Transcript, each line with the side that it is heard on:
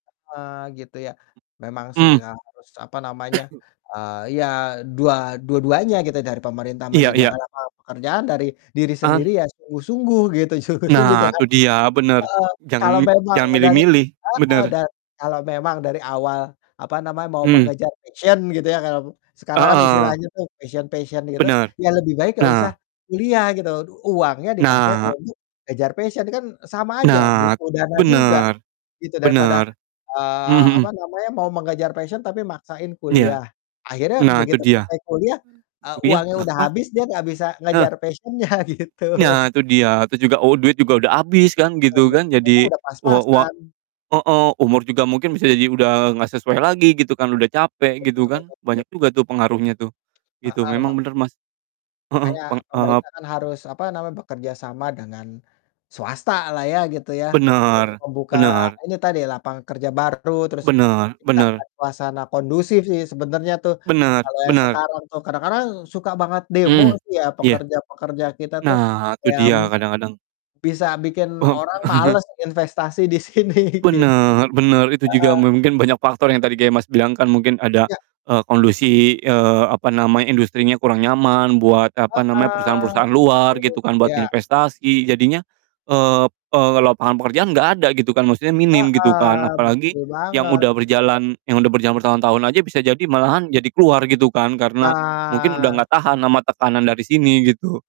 left: Heeh, gitu ya. Memang sih,
right: Mmm.
left: emang harus apa namanya, eee, iya, dua dua-duanya gitu, dari pemerintah
right: Iya iya.
left: menyediakan lapangan pekerjaan, dari diri sendiri
right: An
left: ya sungguh-sungguh, gitu, sungguh-sungguh,
right: Nah,
left: jangan
right: itu dia, bener.
left: heeh, kalau
right: Jangan
left: memang
right: jangan
left: dari
right: milih-milih.
left: heeh.
right: Bener.
left: Da kalau memang dari awal apa namanya, mau
right: Mmm.
left: mengejar passion gitu ya, karam sekarang kan
right: Heeh.
left: istilahnya tuh passion-passion gitu,
right: Bener.
left: ya lebih baik nggak usah
right: Nah.
left: kuliah gitu, uangnya dipakai
right: Nah.
left: untuk kejar passion, kan sama aja,
right: Nah.
left: butuh dana juga
right: Bener.
left: gitu, daripada,
right: Bener. Mmm,
left: eee, apa
right: mhm.
left: namanya, mau mengejar passion tapi maksain
right: Iya.
left: kuliah, akhirnya
right: Nah, itu
left: begitu
right: dia.
left: selesai kuliah, eee,
right: Kuliah
left: uangnya
right: enggak
left: udah
right: kepak
left: habis, dia nggak bisa
right: eh.
left: ngejar passion-nya, gitu.
right: Nah, itu dia. Itu juga, oh oh duit juga udah habis kan
left: Kalau
right: gitu
left: menurut
right: kan.
left: Kakak
right: Jadi,
left: udah
right: wa wa
left: pas-pasan.
right: heeh, umur juga mungkin bisa jadi udah nggak sesuai lagi, gitu kan, udah capek, gitu kan.
left: [unintelligible]
right: Banyak juga tuh pengaruhnya tuh, gitu.
left: Heeh, ma
right: Memang bener, Mas. Heeh,
left: makanya
right: peng ep
left: pemerintah kan harus apa namanya, bekerja sama dengan swasta lah ya, gitu ya, untuk
right: Benar,
left: membuka
right: benar.
left: ini tadi, lapangan kerja baru, terus
right: Benar benar.
left: menciptakan suasana kondusif sih sebenarnya tuh,
right: Benar
left: kalau yang
right: benar.
left: sekarang tuh, kadang-kadang suka banget demo
right: Mmm.
left: sih ya
right: Iya.
left: pekerja-pekerja kita tuh.
right: Nah, itu
left: Ya
right: dia,
left: mungkin
right: kadang-kadang
left: bisa bikin
right: Om
left: orang males investasi di sini, gitu.
right: Bener bener, itu juga
left: Heeh.
right: mungkin banyak faktor yang tadi kayak Mas bilang kan, mungkin ada,
left: Ya.
right: eee, kondisi, eee, apa namanya, industrinya kurang nyaman buat, apa namanya,
left: Heeh,
right: perusahaan-perusahaan
left: gitu.
right: luar, gitu kan, buat
left: Iya.
right: investasi, jadinya, eee, p eee, lapangan pekerjaan nggak ada gitu kan, maksudnya minim gitu kan,
left: Heeh,
right: apalagi
left: betul
right: yang
left: banget.
right: udah berjalan yang udah berjalan bertahun-tahun aja bisa jadi malahan jadi keluar gitu kan, karena mungkin udah
left: Nah.
right: nggak tahan ama tekanan dari sini, gitu